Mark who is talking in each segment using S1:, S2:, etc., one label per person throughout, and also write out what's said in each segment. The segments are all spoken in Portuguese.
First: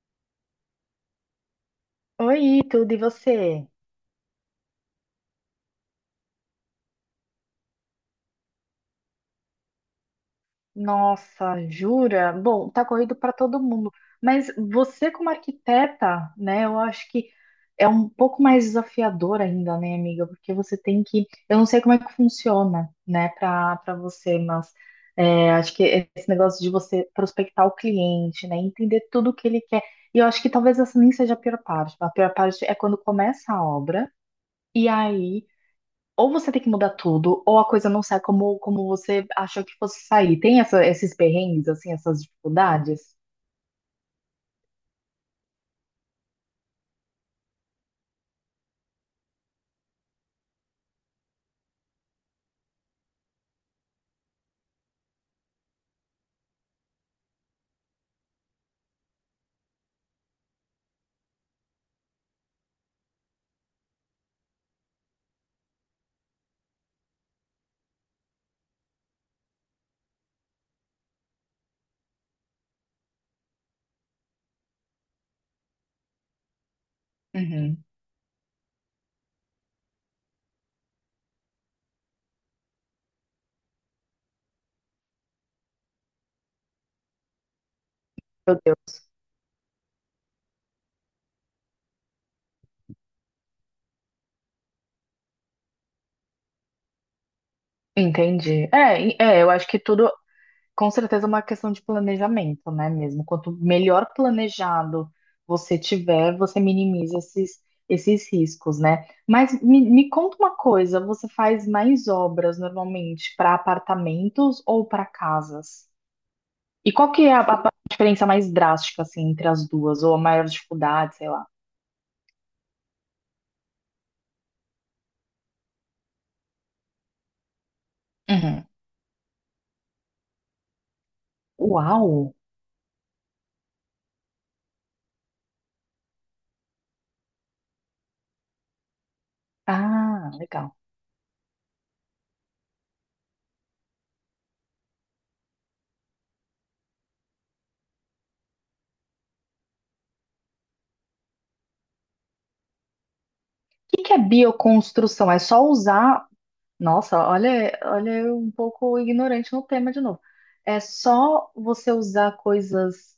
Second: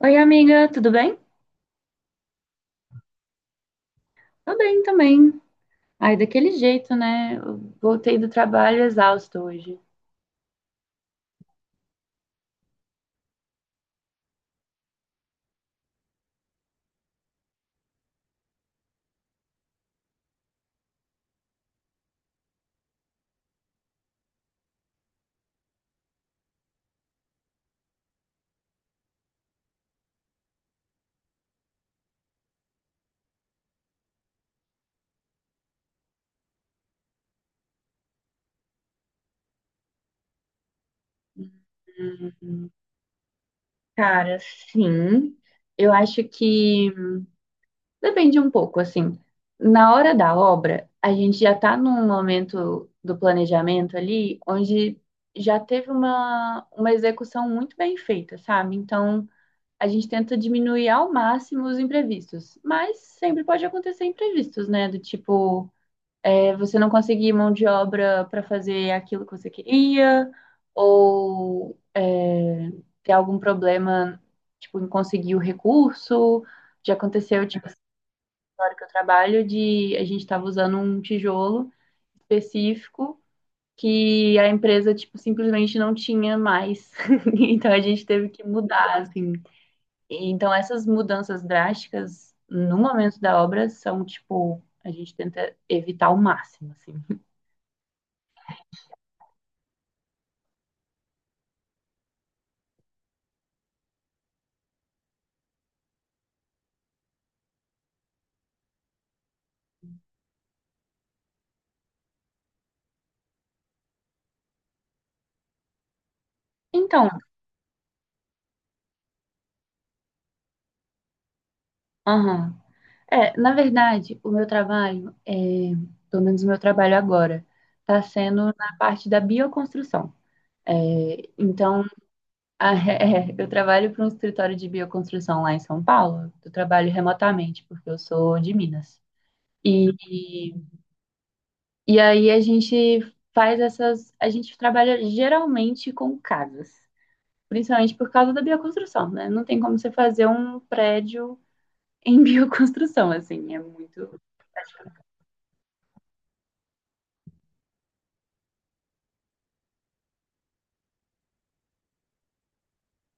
S1: Oi, amiga, tudo bem?
S2: Oi, tudo e você?
S1: Tô bem também. Ai, daquele jeito, né? Eu voltei do trabalho exausto hoje.
S2: Nossa, jura? Bom, tá corrido para todo mundo, mas você como arquiteta, né, eu acho que um pouco mais desafiador ainda, né, amiga? Porque você tem que, eu não sei como é que funciona, né, para você, mas acho que esse negócio de você prospectar o cliente, né, entender tudo o que ele quer. E eu acho que talvez essa nem seja a pior parte. A pior parte é quando começa a obra. E aí ou você tem que mudar tudo, ou a coisa não sai como você achou que fosse sair. Tem esses perrengues, assim, essas
S1: Hum,
S2: dificuldades?
S1: Cara, sim. Eu acho que depende um pouco, assim. Na hora da obra, a gente já tá num momento do planejamento ali, onde já teve uma execução muito bem feita, sabe? Então, a gente tenta diminuir ao máximo os imprevistos, mas sempre pode acontecer imprevistos, né? Do tipo é, você não conseguir mão de obra para fazer aquilo que você queria, ou é, ter algum problema, tipo, em conseguir o recurso. Já aconteceu, tipo, essa
S2: Uhum.
S1: história que eu trabalho, de a gente estava usando um tijolo específico que a empresa, tipo, simplesmente não tinha mais. Então a gente teve que
S2: Meu
S1: mudar,
S2: Deus.
S1: assim. E então essas mudanças drásticas no momento da obra são, tipo, a gente tenta evitar ao máximo, assim.
S2: Entendi. Eu acho que tudo com certeza, é uma questão de planejamento, né, mesmo? Quanto melhor planejado você tiver, você minimiza esses riscos, né? Mas me conta uma coisa, você faz mais obras normalmente para apartamentos ou para casas? E
S1: Então,
S2: qual que é a diferença mais drástica, assim, entre as duas? Ou a maior dificuldade, sei lá.
S1: aham. É, na verdade, o meu trabalho, é, pelo menos o meu trabalho agora, está sendo
S2: Uhum.
S1: na parte da bioconstrução. É, então,
S2: Uau!
S1: a- é, eu trabalho para um escritório de bioconstrução lá em São Paulo. Eu trabalho remotamente, porque eu sou de Minas.
S2: Ah,
S1: E,
S2: legal.
S1: e aí a gente faz essas. A gente trabalha geralmente com casas, principalmente por causa da bioconstrução, né? Não tem como você fazer um prédio em bioconstrução, assim, é
S2: O que que é
S1: muito.
S2: bioconstrução? É só usar. Nossa, olha eu um pouco ignorante no tema de novo. É só você usar coisas.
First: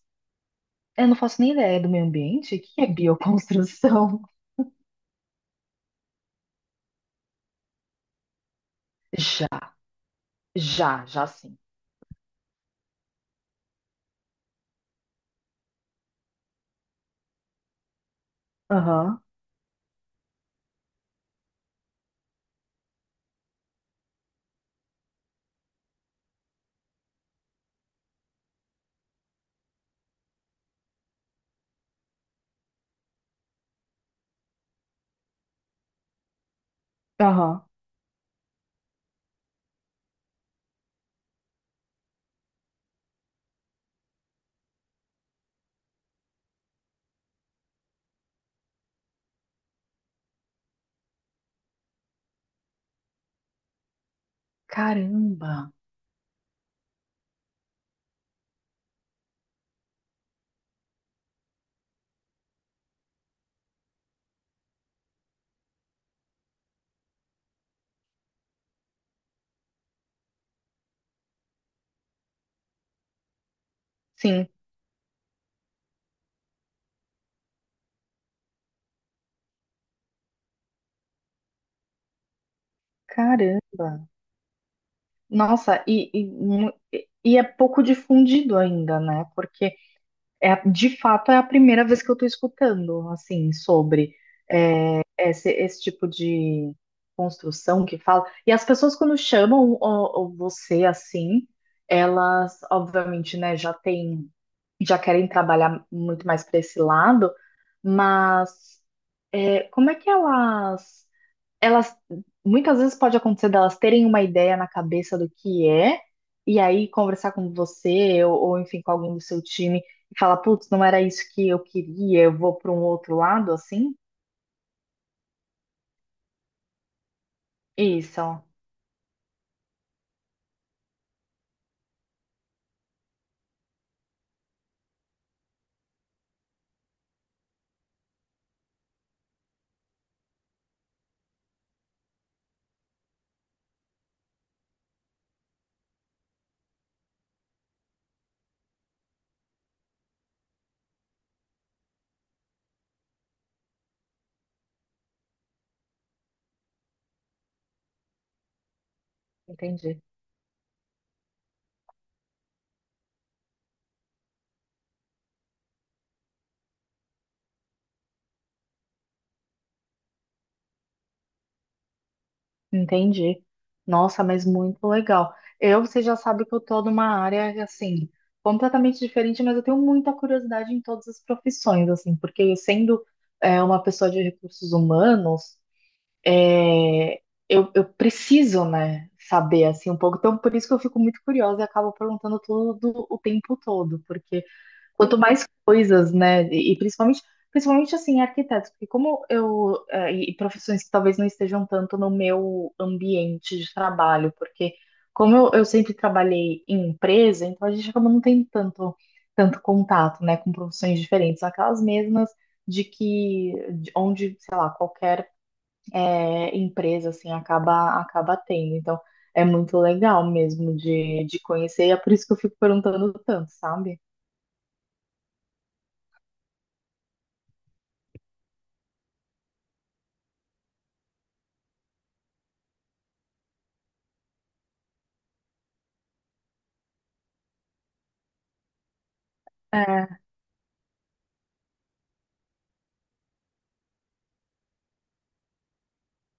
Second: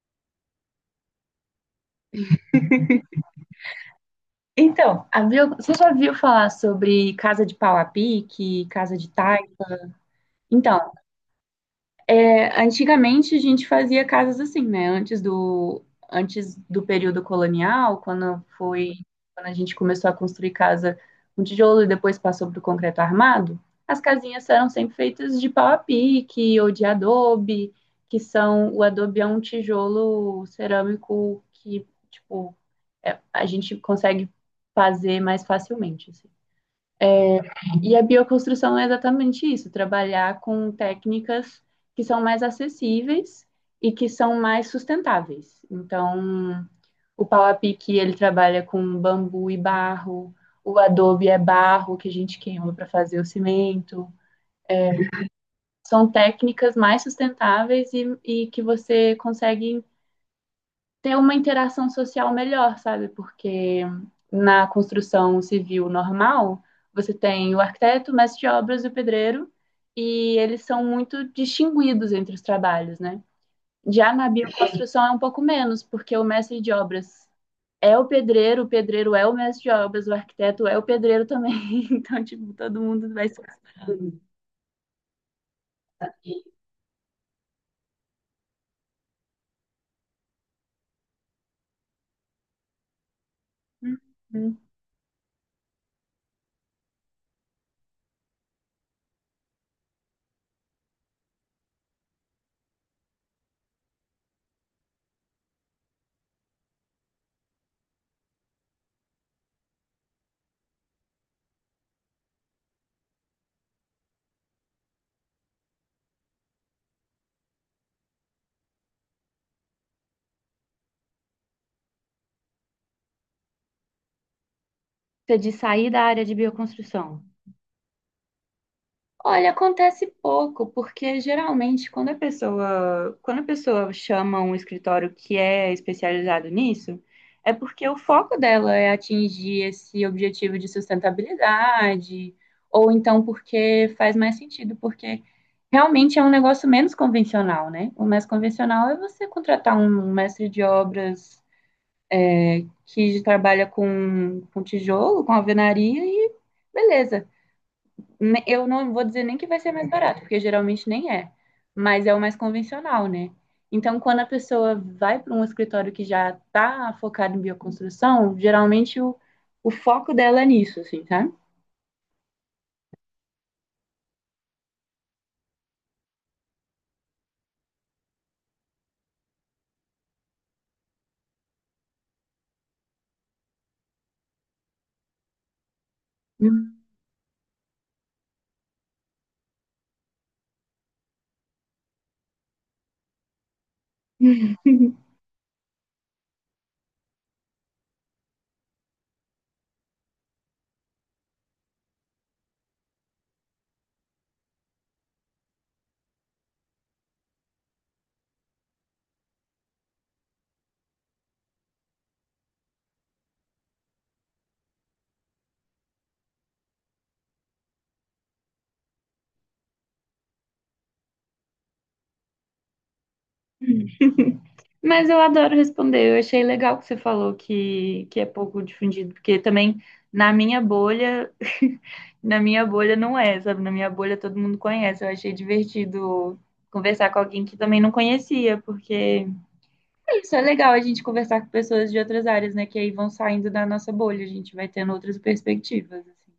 S2: Eu não faço nem ideia do meio ambiente. O que é bioconstrução?
S1: Então, você já viu falar sobre casa de pau a pique, casa de taipa?
S2: Já,
S1: Então,
S2: já sim.
S1: é, antigamente a gente fazia casas assim, né? Antes do período colonial, quando foi,
S2: Aham,
S1: quando a gente começou a construir casa com tijolo e depois passou para o concreto armado, as casinhas eram sempre feitas de pau a pique ou de adobe, que são, o adobe é um tijolo cerâmico que, tipo, a gente consegue fazer mais facilmente, assim.
S2: aham.
S1: E a bioconstrução é exatamente isso, trabalhar com técnicas que são mais acessíveis e que são mais sustentáveis. Então, o pau a pique, ele trabalha com bambu e barro, o adobe é barro que a gente queima para fazer o cimento. É,
S2: Caramba!
S1: são técnicas mais sustentáveis e que você consegue ter uma interação social melhor, sabe? Porque na construção civil normal, você tem o arquiteto, o mestre de obras e o pedreiro, e eles são muito distinguidos entre os trabalhos, né? Já na
S2: Sim,
S1: bioconstrução é um pouco menos, porque o mestre de obras é o pedreiro é o mestre de obras, o arquiteto é o pedreiro também. Então, tipo, todo mundo vai ser.
S2: caramba! Nossa, e é pouco difundido ainda, né? Porque de fato é a primeira vez que eu tô escutando, assim, sobre esse tipo de construção que fala. E as pessoas quando chamam ó, você assim, elas, obviamente, né, já têm, já querem trabalhar muito mais para esse lado, mas é, como é que elas muitas vezes pode acontecer delas terem uma ideia na cabeça do que é, e aí conversar com você, ou, enfim, com alguém do seu time, e falar, putz, não era isso que eu queria, eu vou para um outro lado, assim?
S1: Você de sair da área de bioconstrução.
S2: Isso, ó,
S1: Olha, acontece pouco, porque geralmente quando a pessoa chama um escritório que é especializado nisso, é porque o foco dela é atingir esse objetivo de sustentabilidade, ou então porque faz mais sentido, porque realmente é um negócio menos convencional, né? O mais convencional é você contratar um mestre de obras que trabalha com tijolo, com alvenaria e beleza. Eu não vou dizer nem que vai ser mais
S2: entendi,
S1: barato, porque geralmente nem é, mas é o mais convencional, né? Então, quando a pessoa vai para um escritório que já está focado em bioconstrução, geralmente o foco dela é nisso, assim, sabe?
S2: entendi. Nossa, mas muito legal. Eu, você já sabe que eu tô numa área, assim, completamente diferente, mas eu tenho muita curiosidade em todas as profissões, assim, porque eu sendo uma pessoa de recursos humanos,
S1: Uhum.
S2: é, eu preciso, né, saber assim um pouco. Então, por isso que eu fico muito curiosa e acabo perguntando tudo o tempo todo, porque quanto mais coisas, né, e principalmente, principalmente assim, arquitetos, porque como eu eh, e profissões que talvez não estejam tanto no meu ambiente de trabalho, porque como eu sempre trabalhei em empresa, então a gente acaba não tem tanto contato, né, com profissões diferentes, aquelas mesmas de que de onde, sei lá, qualquer empresa assim acaba tendo. Então é muito legal mesmo de conhecer, e é por isso que eu fico perguntando tanto, sabe?
S1: Mas eu adoro responder. Eu achei legal que você falou que é pouco difundido, porque também na minha bolha, na minha bolha não é, sabe? Na minha bolha todo mundo conhece. Eu achei divertido conversar com alguém que também não conhecia, porque
S2: É,
S1: isso é legal a gente conversar com pessoas de outras áreas, né? Que aí vão saindo da nossa bolha, a gente vai tendo outras perspectivas, assim.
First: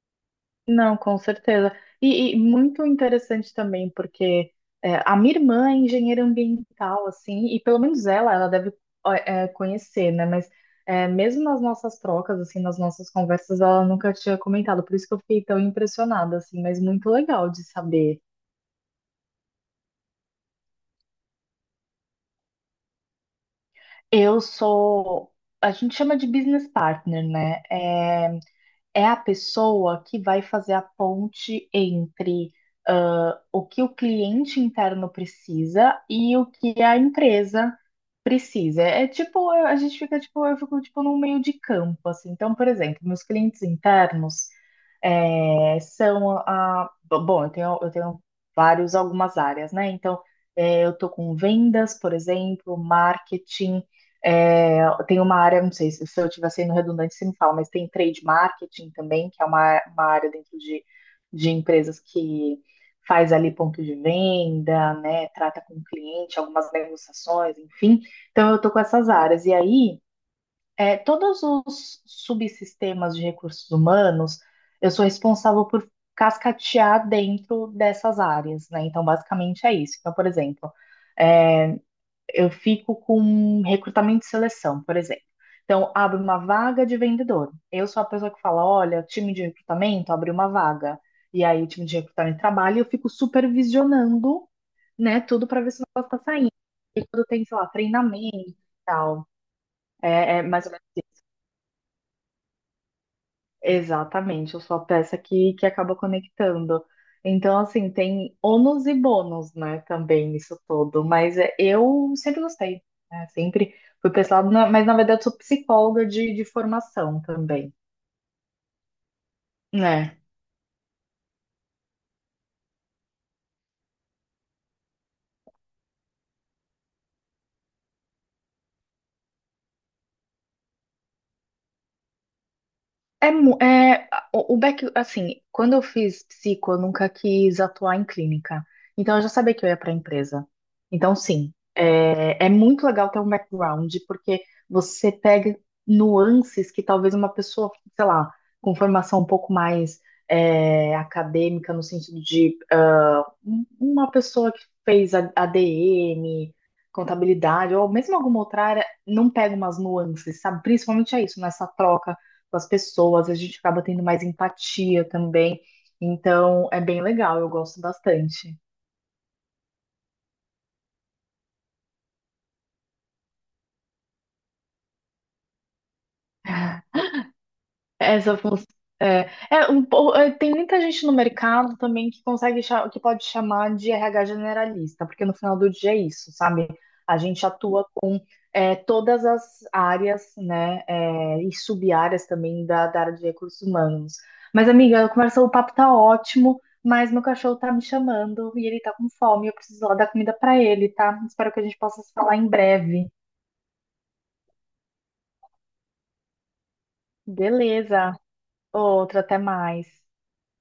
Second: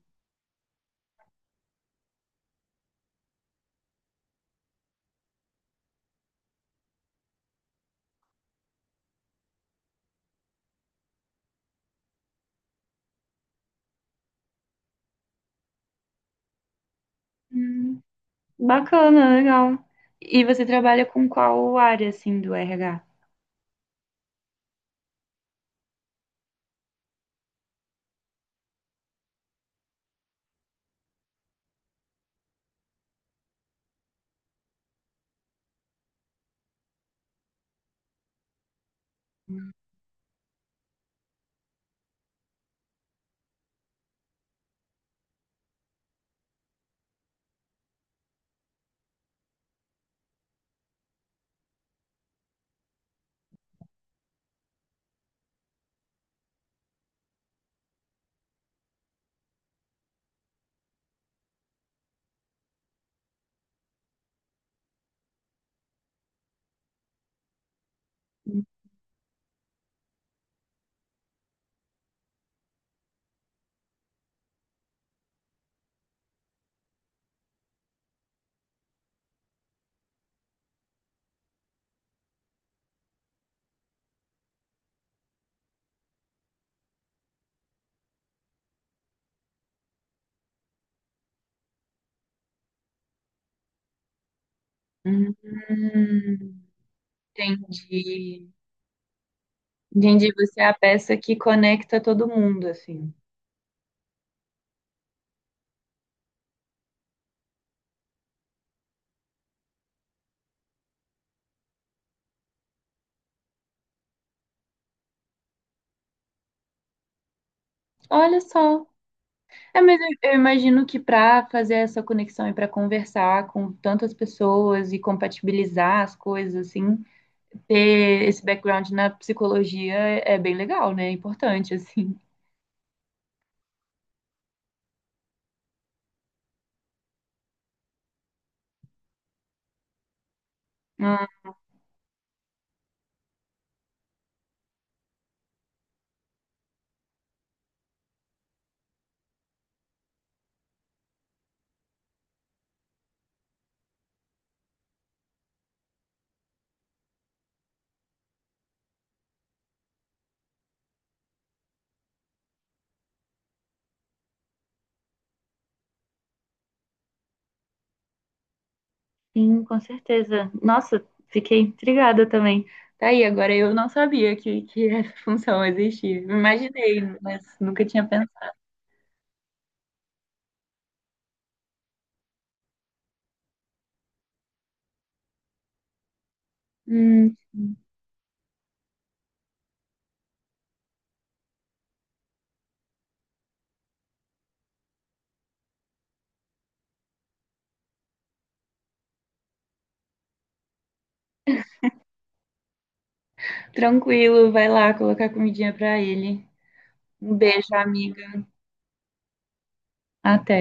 S2: não, com certeza. E muito interessante também, porque é, a minha irmã é engenheira ambiental, assim, e pelo menos ela deve ó, é, conhecer, né? Mas é, mesmo nas nossas trocas, assim, nas nossas conversas, ela nunca tinha comentado, por isso que eu fiquei tão impressionada, assim, mas muito legal de
S1: Hum,
S2: saber.
S1: bacana, legal. E você trabalha com qual área, assim, do RH?
S2: Eu sou, a gente chama de business partner, né? É, é a pessoa que vai fazer a ponte entre ah, o que o cliente interno precisa e o que a empresa precisa. É, tipo, a gente fica tipo, eu fico tipo num meio de campo, assim. Então, por exemplo, meus clientes internos, é, são a. Bom, eu tenho vários, algumas áreas, né? Então, é, eu estou com vendas, por exemplo, marketing. É, tem uma área, não sei se eu estiver sendo redundante, você me fala, mas tem trade marketing também, que é uma área dentro de empresas que faz ali ponto de venda, né? Trata com o cliente, algumas negociações, enfim. Então, eu estou com essas áreas. E aí. É, todos os subsistemas de recursos humanos, eu sou responsável por cascatear dentro dessas áreas, né? Então, basicamente é isso. Então, por exemplo, é, eu fico com recrutamento e seleção, por exemplo. Então, abre uma vaga de vendedor. Eu sou a pessoa que fala, olha, time de recrutamento abriu uma vaga. E aí, o time de recrutamento trabalha e eu fico supervisionando, né,
S1: Hum,
S2: tudo para ver se o negócio está saindo. E quando tem, sei lá, treinamento
S1: entendi.
S2: e tal.
S1: Entendi,
S2: É, é
S1: você
S2: mais
S1: é
S2: ou
S1: a peça que conecta todo mundo, assim.
S2: exatamente, eu sou a peça que acaba conectando. Então, assim, tem ônus e bônus, né, também nisso todo. Mas é, eu sempre gostei, né? Sempre fui pessoal, mas na verdade sou psicóloga de formação também,
S1: Olha só. É, mas
S2: né?
S1: eu imagino que para fazer essa conexão e para conversar com tantas pessoas e compatibilizar as coisas, assim, ter esse background na psicologia é bem legal, né? É importante, assim.
S2: O back, assim, quando eu fiz psico, eu nunca quis atuar em clínica. Então eu já sabia que eu ia para a empresa. Então,
S1: Ah,
S2: sim, é, é muito legal ter um background, porque você pega nuances que talvez uma pessoa, sei lá, com formação um pouco mais é, acadêmica, no sentido de uma pessoa que fez ADM, contabilidade, ou mesmo alguma outra área, não pega umas nuances, sabe? Principalmente é isso, nessa troca com as pessoas, a gente acaba tendo mais empatia também. Então, é bem legal, eu gosto bastante.
S1: sim, com certeza. Nossa, fiquei intrigada também. Tá aí, agora eu não sabia que essa função existia. Imaginei, mas nunca tinha pensado.
S2: Essa função. É, tem muita gente no mercado também que consegue que pode chamar de RH generalista, porque no final do dia é isso, sabe? A
S1: Hum,
S2: gente atua é, todas as áreas, né, é, e sub-áreas também da área de recursos humanos. Mas, amiga, a conversa, o papo tá ótimo, mas meu cachorro tá me chamando e ele tá com fome, eu preciso lá dar comida pra ele, tá? Espero que a gente possa se falar em breve.
S1: tranquilo, vai lá colocar comidinha pra ele. Um beijo,
S2: Beleza.
S1: amiga.
S2: Outra, até mais.
S1: Até.